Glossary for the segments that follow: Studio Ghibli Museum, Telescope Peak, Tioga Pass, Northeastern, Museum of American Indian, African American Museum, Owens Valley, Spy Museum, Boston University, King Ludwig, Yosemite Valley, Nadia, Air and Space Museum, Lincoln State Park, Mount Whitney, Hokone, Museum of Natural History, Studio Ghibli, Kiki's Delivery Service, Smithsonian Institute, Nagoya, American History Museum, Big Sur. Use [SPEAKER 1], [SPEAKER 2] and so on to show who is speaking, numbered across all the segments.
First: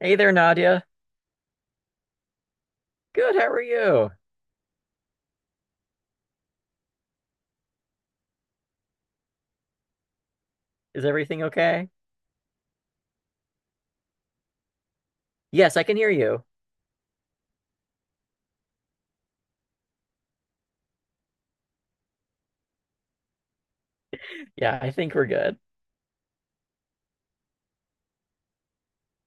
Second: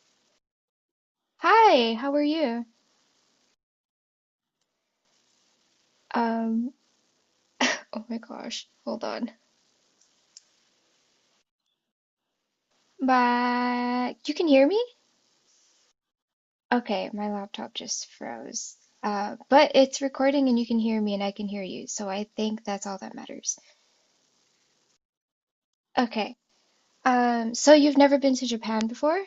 [SPEAKER 1] Hey there, Nadia.
[SPEAKER 2] Hi, how are you?
[SPEAKER 1] Good, how are you?
[SPEAKER 2] Um, oh my gosh, hold on.
[SPEAKER 1] Is everything okay?
[SPEAKER 2] But you can hear me?
[SPEAKER 1] Yes, I can hear you.
[SPEAKER 2] Okay, my laptop just froze. But it's recording and you can hear me and I can hear you, so I think that's all that matters.
[SPEAKER 1] Yeah, I think we're good.
[SPEAKER 2] Okay. So you've never been to Japan before?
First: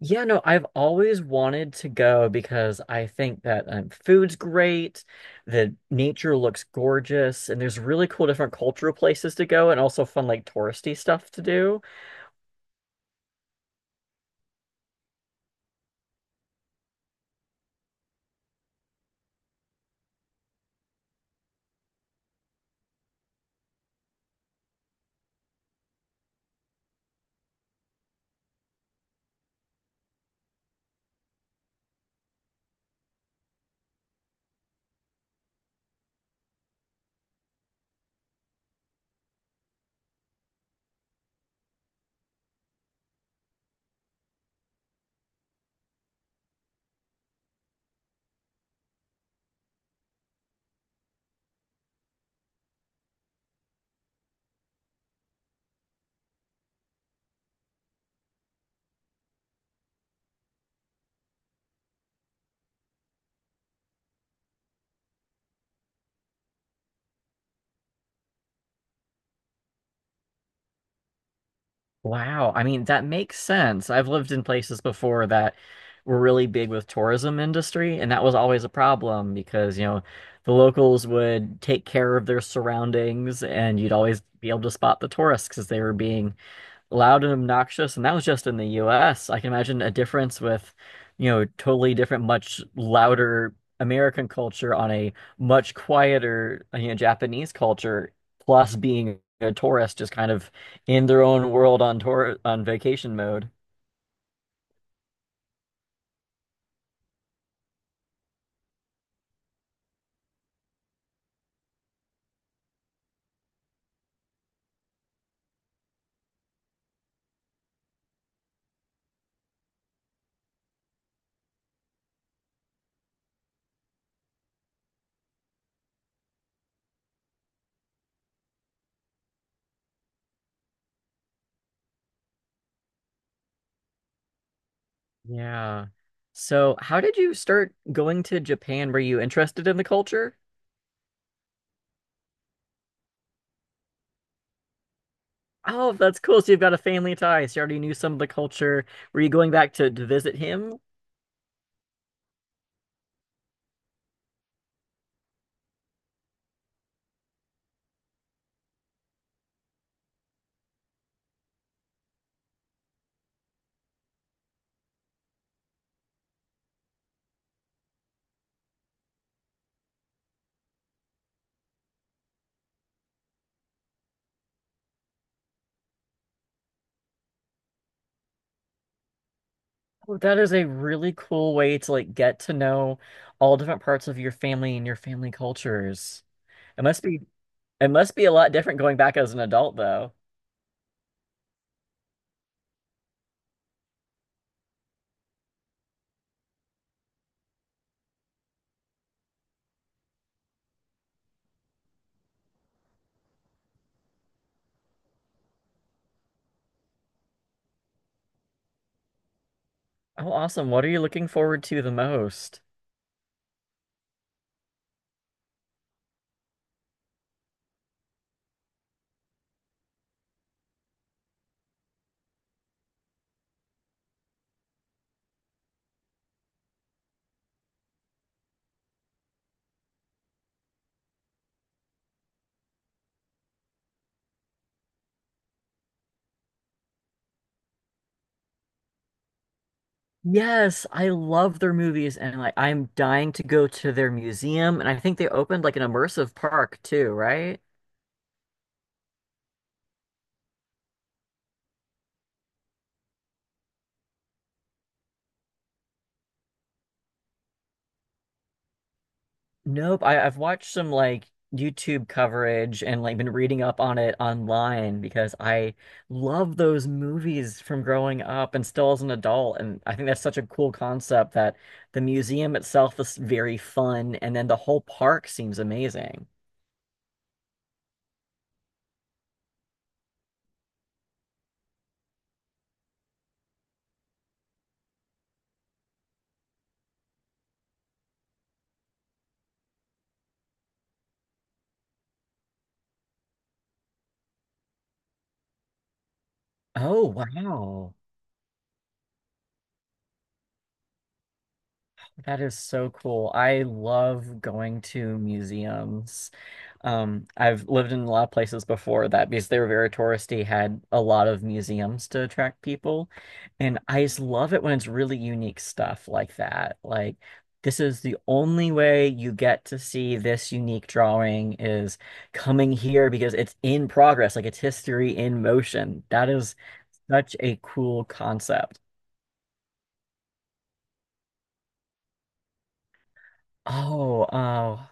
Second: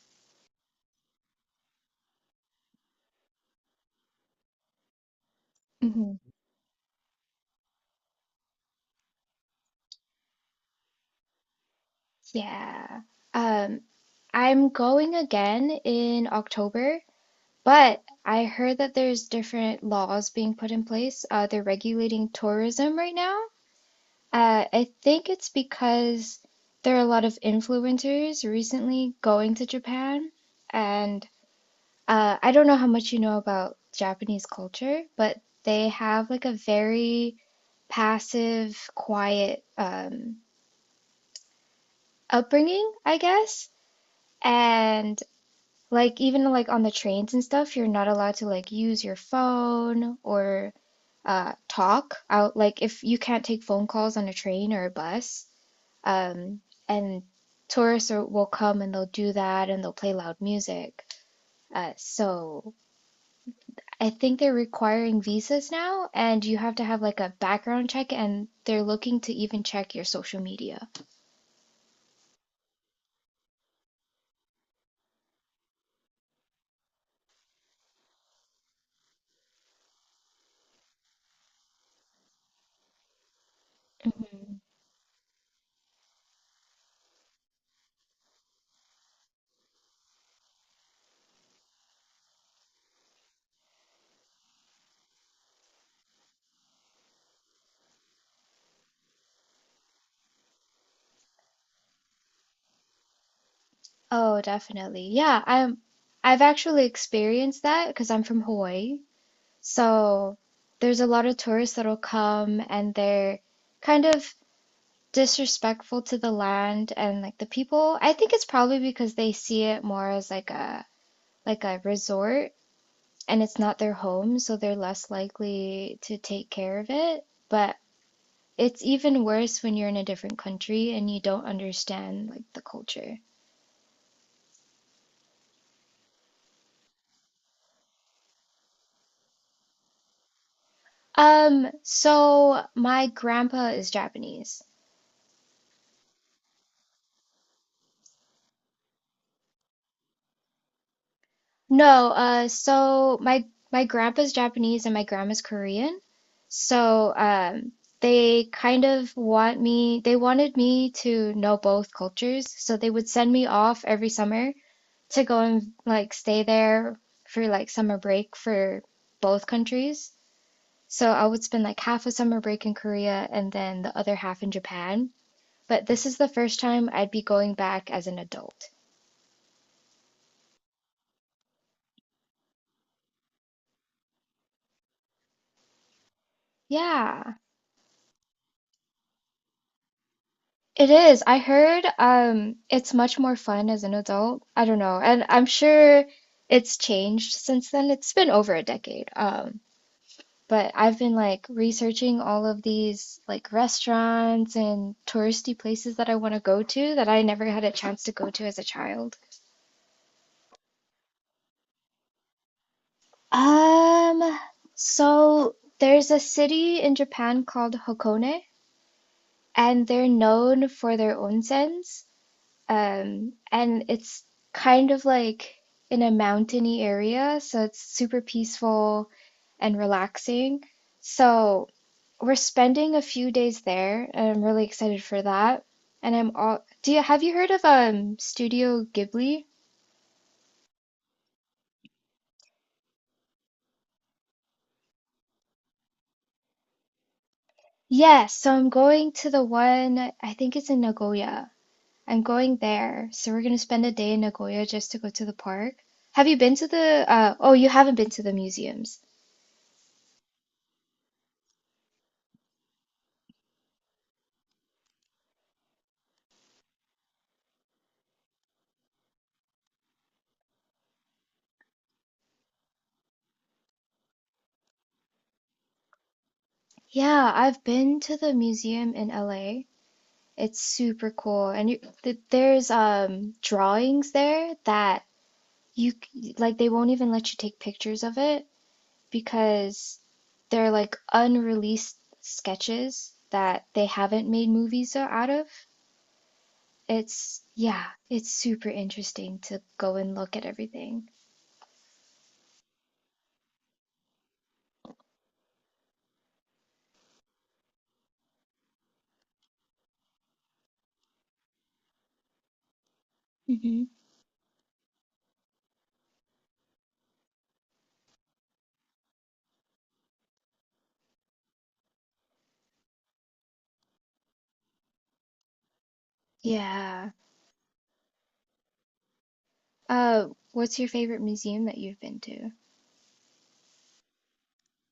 [SPEAKER 1] Yeah, no, I've always wanted to go because I think that food's great, the
[SPEAKER 2] Hmm.
[SPEAKER 1] nature looks gorgeous, and there's really cool different cultural places to go and also fun like touristy stuff to do.
[SPEAKER 2] Yeah. Um, I'm going again in October, but I heard that there's different laws being put in place. They're regulating tourism right now. I think it's because there are a lot of influencers recently going to Japan, and I don't know how much you know about Japanese culture, but they have like a very passive, quiet upbringing, I guess. And like even like on the trains and stuff, you're not allowed to like use your phone or talk out. Like if you can't take phone calls on a train or a bus. Um, and tourists are, will come and they'll do that and they'll play loud music. So I think they're requiring visas now, and you have to have like a background check, and they're looking to even check your social media.
[SPEAKER 1] Wow. I mean, that makes sense. I've lived in places before that were really big with tourism industry, and that was always a problem because, the locals would take care of their surroundings and you'd always be
[SPEAKER 2] Mhm.
[SPEAKER 1] able to spot the tourists because they were being loud and obnoxious, and that was just in the US. I can imagine a difference with, totally different, much louder American culture on a much quieter, Japanese culture, plus being a tourist just kind of in their own world on tour on vacation mode.
[SPEAKER 2] Oh, definitely. Yeah, I've actually experienced that because I'm from Hawaii. So there's a lot of tourists that'll come and they're kind of disrespectful to the land and like the people. I think it's probably because they see it more as like a resort and it's not their home, so they're less likely to take care of it. But it's even worse when you're in a different country and you don't understand like the culture.
[SPEAKER 1] Yeah. So, how did you start going to Japan? Were you interested in the culture?
[SPEAKER 2] So my grandpa is Japanese.
[SPEAKER 1] Oh, that's cool. So you've got a family tie. So you already knew some of the culture. Were you going back to visit him?
[SPEAKER 2] No, my grandpa's Japanese and my grandma's Korean. So, they wanted me to know both cultures. So they would send me off every summer to go and like stay there for like summer break for both countries. So I would spend like half a summer break in Korea and then the other half in Japan. But this is the first time I'd be going back as an adult.
[SPEAKER 1] Oh, that is a really cool way to like get to know all different parts of your family and your family cultures. It must be
[SPEAKER 2] Yeah.
[SPEAKER 1] it must be a lot different going back as an adult though.
[SPEAKER 2] It is. I heard it's much more fun as an adult. I don't know. And I'm sure it's changed since then. It's been over a decade. But I've been like researching all of these like restaurants and touristy places that I want to go to that I never had a chance to go to as a child.
[SPEAKER 1] Oh, awesome. What are you looking forward to the most?
[SPEAKER 2] Um, so there's a city in Japan called Hokone, and they're known for their onsens. And it's kind of like in a mountainy area, so it's super peaceful and relaxing. So we're spending a few days there, and I'm really excited for that. And I'm all, do you have you heard of Studio Ghibli?
[SPEAKER 1] Yes, I love their movies and like I'm dying to go to their museum and I think they opened like an immersive park too, right?
[SPEAKER 2] Yes, so I'm going to the one, I think it's in Nagoya. I'm going there. So we're gonna spend a day in Nagoya just to go to the park. Have you been to the you haven't been to the museums.
[SPEAKER 1] Nope. I've watched some like YouTube coverage and like been reading up on it online because I love those movies from growing up and still as an adult. And I think that's such a cool concept that the museum itself is very fun and then the whole park seems amazing.
[SPEAKER 2] Yeah, I've been to the museum in LA. It's super cool. And you, th there's drawings there that like they won't even let you take pictures of it because they're like unreleased sketches that they haven't made movies out of.
[SPEAKER 1] Oh,
[SPEAKER 2] It's yeah,
[SPEAKER 1] wow.
[SPEAKER 2] it's super interesting to go and look at everything.
[SPEAKER 1] That is so cool. I love going to museums. I've lived in a lot of places before that because they were very touristy, had a lot of museums to attract people. And
[SPEAKER 2] Hmm.
[SPEAKER 1] I just love it when it's really unique stuff like that. Like, this is the only way you get to see this unique drawing is coming here because it's in progress, like it's history in motion. That is
[SPEAKER 2] Yeah.
[SPEAKER 1] such a cool concept.
[SPEAKER 2] What's your favorite museum that you've been to?
[SPEAKER 1] Oh, oh.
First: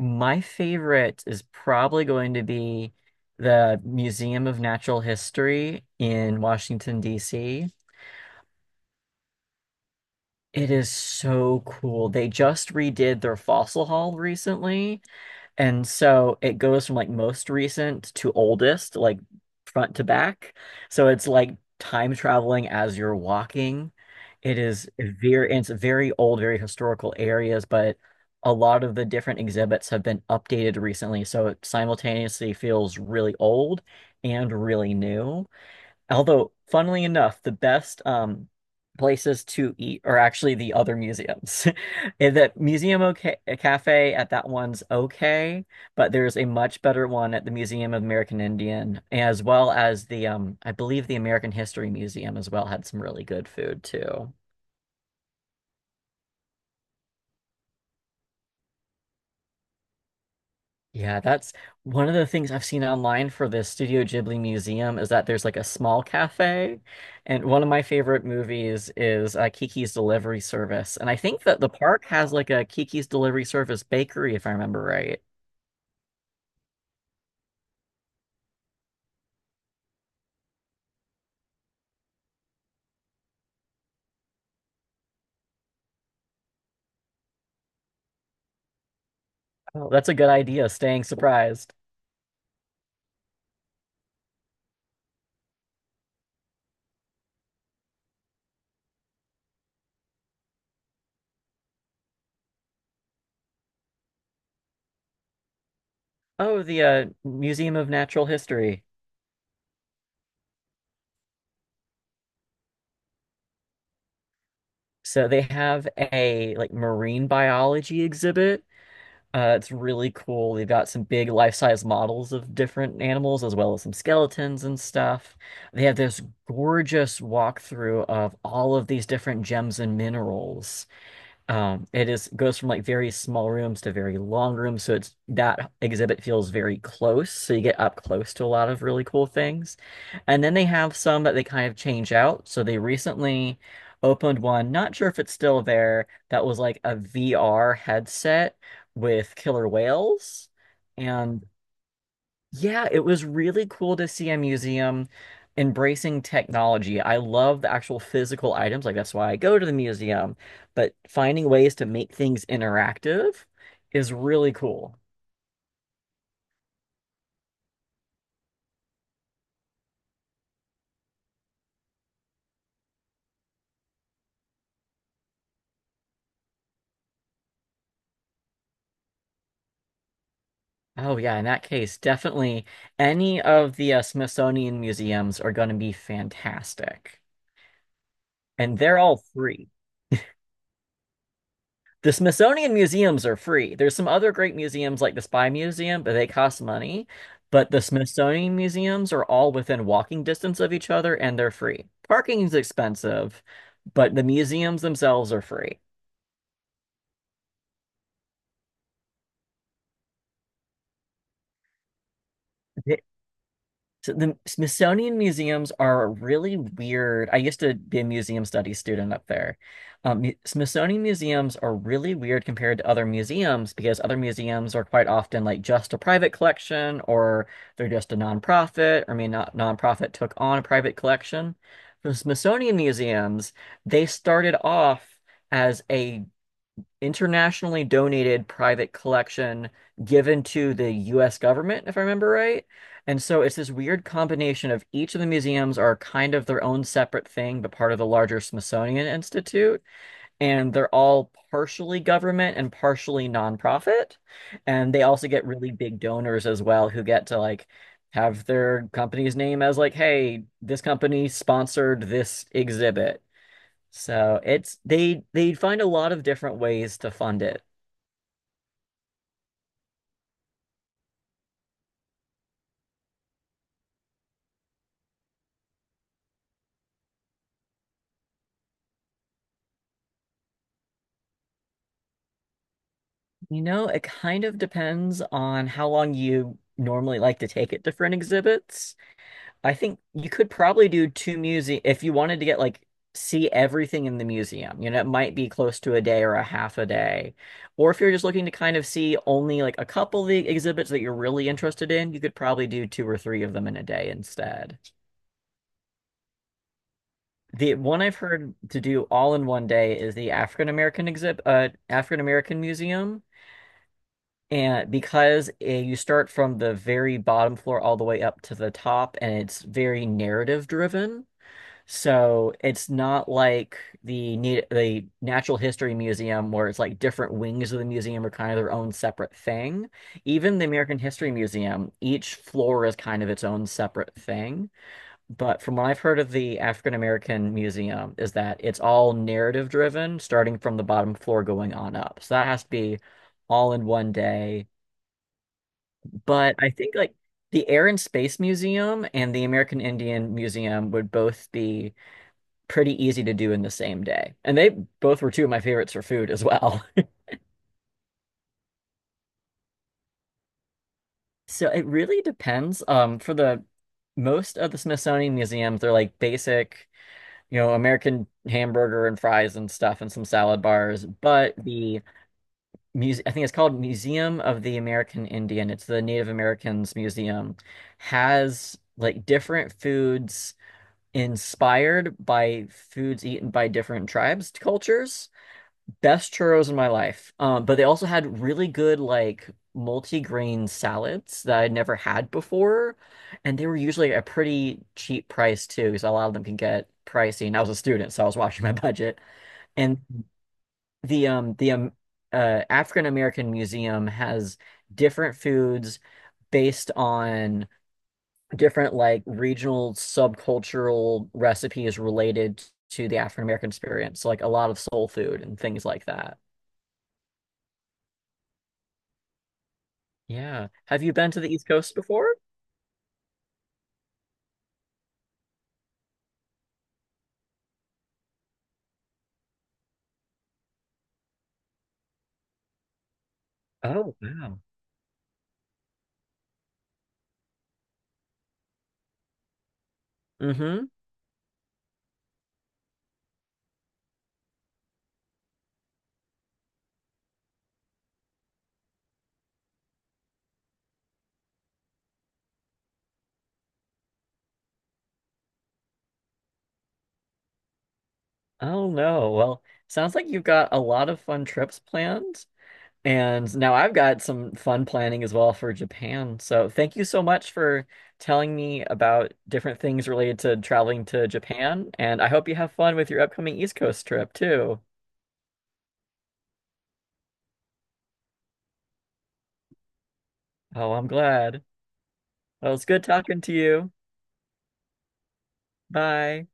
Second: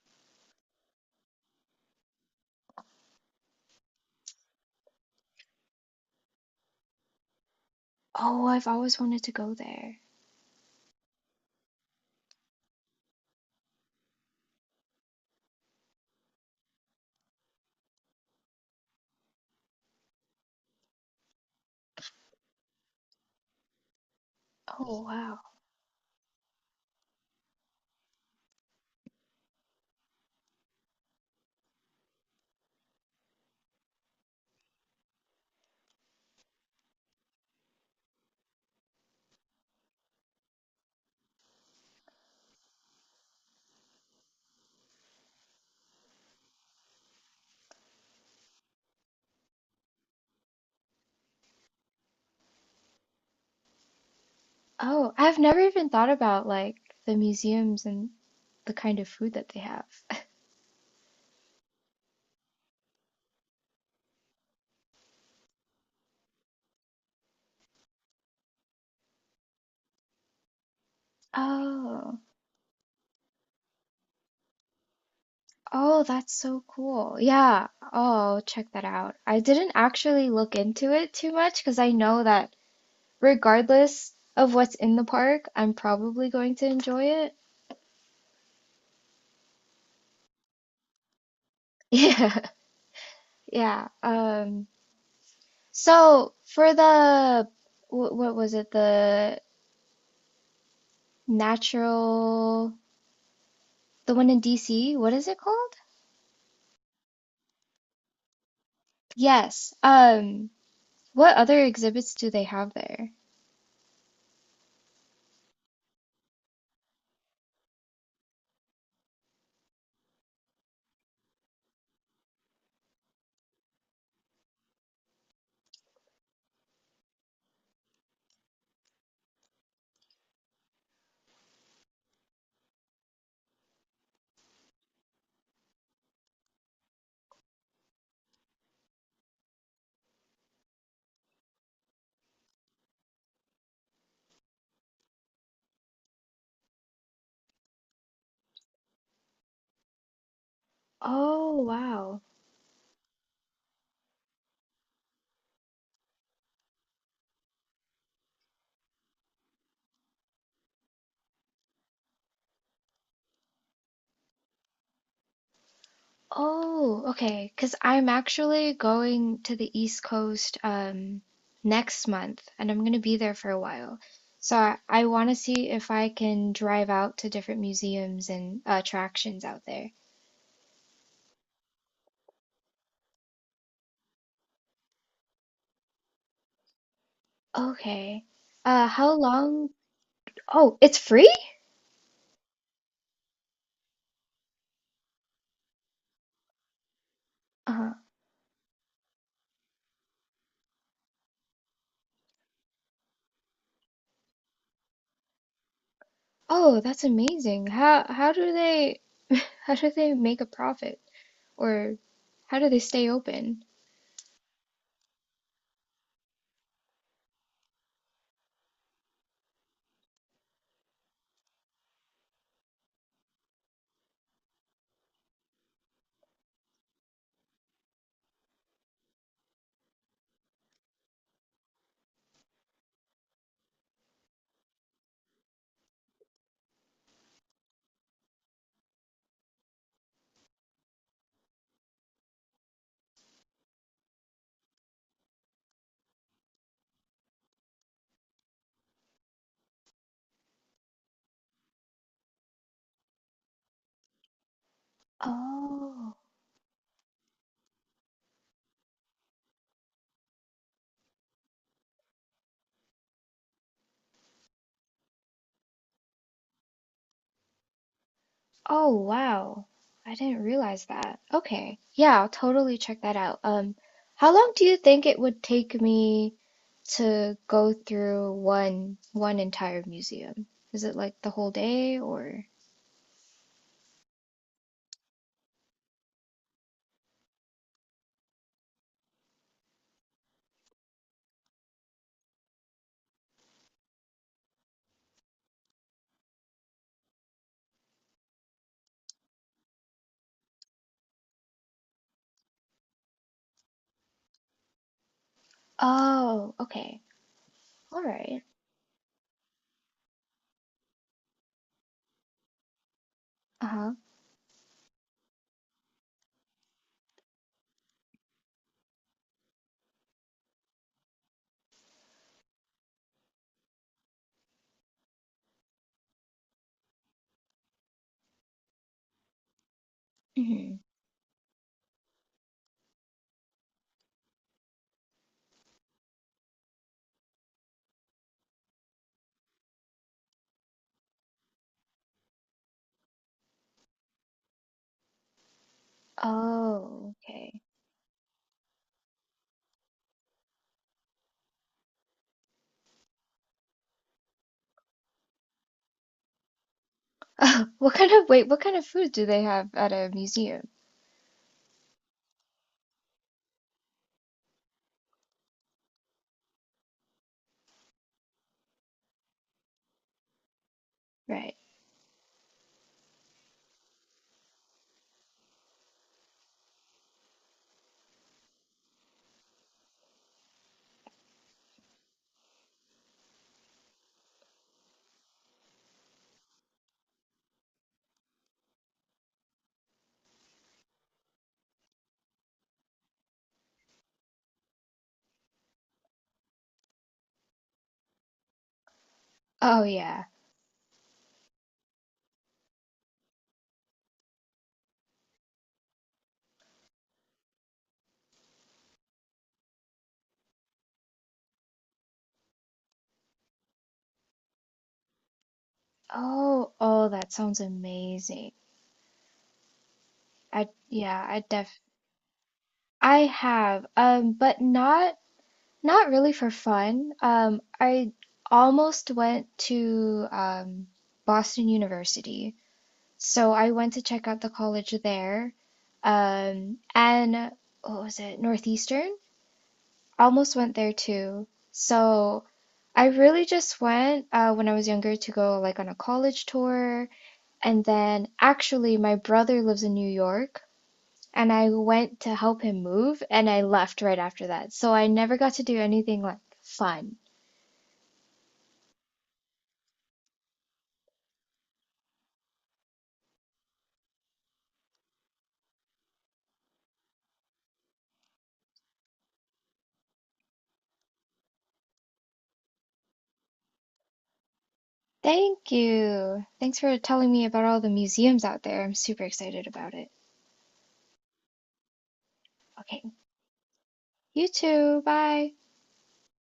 [SPEAKER 1] My favorite is probably going to be the Museum of Natural History in Washington, D.C.
[SPEAKER 2] Oh, I've always wanted to go there.
[SPEAKER 1] It is so cool. They just redid their fossil hall recently, and so it goes from like most recent to oldest, like front to back. So it's like time traveling as you're walking. It is
[SPEAKER 2] Oh, wow.
[SPEAKER 1] very, and it's very old, very historical areas, but a lot of the different exhibits have been updated recently. So it simultaneously feels really old and really new. Although, funnily enough, the best places to eat are actually the other museums. And The Museum, okay, Cafe at that one's okay, but there's a much better one at the Museum of American Indian, as well as the I believe the American History Museum as well had some really good food too.
[SPEAKER 2] Oh, I've never even thought about like the museums and the kind of food that they have.
[SPEAKER 1] Yeah, that's one of the things I've seen online for the Studio Ghibli Museum is that there's like a small cafe. And one of my favorite movies is Kiki's Delivery Service. And I think that the park
[SPEAKER 2] Oh,
[SPEAKER 1] has like a Kiki's Delivery Service bakery, if I remember right.
[SPEAKER 2] oh, that's so cool. Yeah. Oh, I'll check that out. I didn't actually look into it too much because I know that regardless of what's in the park, I'm probably going to enjoy it.
[SPEAKER 1] Oh, that's a good idea, staying surprised.
[SPEAKER 2] Yeah. Yeah. So for the what was it? The natural, the one in DC, what is it called?
[SPEAKER 1] Oh, the Museum of Natural History.
[SPEAKER 2] Yes. What other exhibits do they have there?
[SPEAKER 1] So they have a like marine biology exhibit. It's really cool. They've got some big life-size models of different animals, as well as some skeletons and stuff. They have this gorgeous walkthrough of all of these different gems and minerals. It is goes from like very small rooms to very long rooms, so it's that exhibit feels very close. So you get up close to a lot of really cool things. And then they have some that they kind of change out. So they recently opened one, not sure if it's still there, that was like a VR headset with killer whales. And
[SPEAKER 2] Oh, wow.
[SPEAKER 1] yeah, it was really cool to see a museum embracing technology. I love the actual physical items, like that's why I go to the museum, but finding ways to make things interactive is really cool.
[SPEAKER 2] Oh, okay. Because I'm actually going to the East Coast next month and I'm going to be there for a while. So I want to see if I can drive out to different museums and attractions out there.
[SPEAKER 1] Oh yeah, in that case, definitely any of the Smithsonian museums are going to be fantastic.
[SPEAKER 2] Okay.
[SPEAKER 1] And they're
[SPEAKER 2] How
[SPEAKER 1] all
[SPEAKER 2] long?
[SPEAKER 1] free.
[SPEAKER 2] Oh, it's free?
[SPEAKER 1] The Smithsonian museums are free. There's some other great museums like the Spy Museum, but they cost money. But the
[SPEAKER 2] Uh,
[SPEAKER 1] Smithsonian museums are all within walking distance of each other and they're free. Parking is expensive, but the museums themselves are free.
[SPEAKER 2] oh, that's amazing. How do they how do they make a profit? Or how do they stay open?
[SPEAKER 1] So the Smithsonian museums are really weird. I used to be a museum studies student up there. Smithsonian museums are really weird compared to other museums because other museums are quite often like just a private collection or they're just a nonprofit, or I mean not nonprofit took on a private collection. The Smithsonian museums, they started off as a internationally donated private collection given to the US government, if I remember right. And so it's this weird combination of each of the museums are kind of their own separate thing, but part of the larger Smithsonian Institute. And they're all partially government and partially nonprofit. And they also get really big
[SPEAKER 2] Oh.
[SPEAKER 1] donors as well who get to like have their company's name as like, hey, this company sponsored this exhibit. So it's they find a lot of different ways to fund it.
[SPEAKER 2] Oh wow. I didn't realize that. Okay. Yeah, I'll totally check that out. How long do you think it would take me to go through one entire museum? Is it like the whole day or?
[SPEAKER 1] You know, it kind of depends on how long you normally like to take at different exhibits. I think you could probably do two museum if you wanted to get like see everything in the museum. You know, it might be close to a day or a half a day. Or if you're just looking to kind of see only like a couple of the exhibits that you're really interested in, you could probably do two or three of them in a day instead.
[SPEAKER 2] Oh, okay.
[SPEAKER 1] The one
[SPEAKER 2] All
[SPEAKER 1] I've
[SPEAKER 2] right.
[SPEAKER 1] heard to do all in one day is the African American exhibit, African American Museum.
[SPEAKER 2] Uh-huh.
[SPEAKER 1] And because you start from the very bottom floor all the way up to the top, and it's very narrative driven, so it's not like the Natural History Museum where it's like different wings of the museum are kind of their own separate thing. Even the
[SPEAKER 2] Hmm.
[SPEAKER 1] American History Museum, each floor is kind of its own separate thing. But from what I've heard of the African American Museum, is that it's all narrative driven, starting from the bottom floor going on up. So that has to be all in one day, but I think
[SPEAKER 2] Oh,
[SPEAKER 1] like
[SPEAKER 2] okay.
[SPEAKER 1] the Air and Space Museum and the American Indian Museum would both be pretty easy to do in the same day. And they both were two of my favorites for food as well.
[SPEAKER 2] What kind of, wait, what kind of food do they have at a museum?
[SPEAKER 1] So it really depends. For the most of the Smithsonian museums, they're like basic, you know, American hamburger and fries and stuff and some salad bars. But
[SPEAKER 2] Right.
[SPEAKER 1] the muse I think it's called Museum of the American Indian. It's the Native Americans Museum, has like different foods inspired by foods eaten by different tribes, cultures. Best churros in my life. But they also had really good like multi-grain salads that I'd never had before, and they were usually a pretty cheap price too, because a lot of them can get pricey. And I was a student, so I was watching my budget.
[SPEAKER 2] Oh
[SPEAKER 1] And
[SPEAKER 2] yeah.
[SPEAKER 1] the African American Museum has different foods based on different like regional subcultural recipes related to the African American experience, like a lot of soul food and things like that.
[SPEAKER 2] Oh, oh, that sounds amazing.
[SPEAKER 1] Yeah. Have you been
[SPEAKER 2] I
[SPEAKER 1] to the East
[SPEAKER 2] definitely
[SPEAKER 1] Coast before?
[SPEAKER 2] I have, but not not really for fun. I almost went to Boston University, so I went to
[SPEAKER 1] Oh,
[SPEAKER 2] check out the
[SPEAKER 1] wow.
[SPEAKER 2] college there. And what was it? Northeastern? Almost went
[SPEAKER 1] Mm-hmm.
[SPEAKER 2] there too. So I really just went when I was younger to go like on a college tour, and then actually my brother lives in New York and I went to help him move and I left right after that. So I never got to do anything like fun.
[SPEAKER 1] Oh no. Well, sounds like you've got a lot of fun trips planned. And now I've got some fun planning as well for Japan. So thank you so much for telling me about different things related to traveling to Japan. And I hope you have fun with your upcoming East Coast trip too.
[SPEAKER 2] Thank you. Thanks for telling me about all the museums out there. I'm super excited about it.
[SPEAKER 1] Oh, I'm glad. Well, it's
[SPEAKER 2] Okay.
[SPEAKER 1] good talking to you.
[SPEAKER 2] You too. Bye.
[SPEAKER 1] Bye.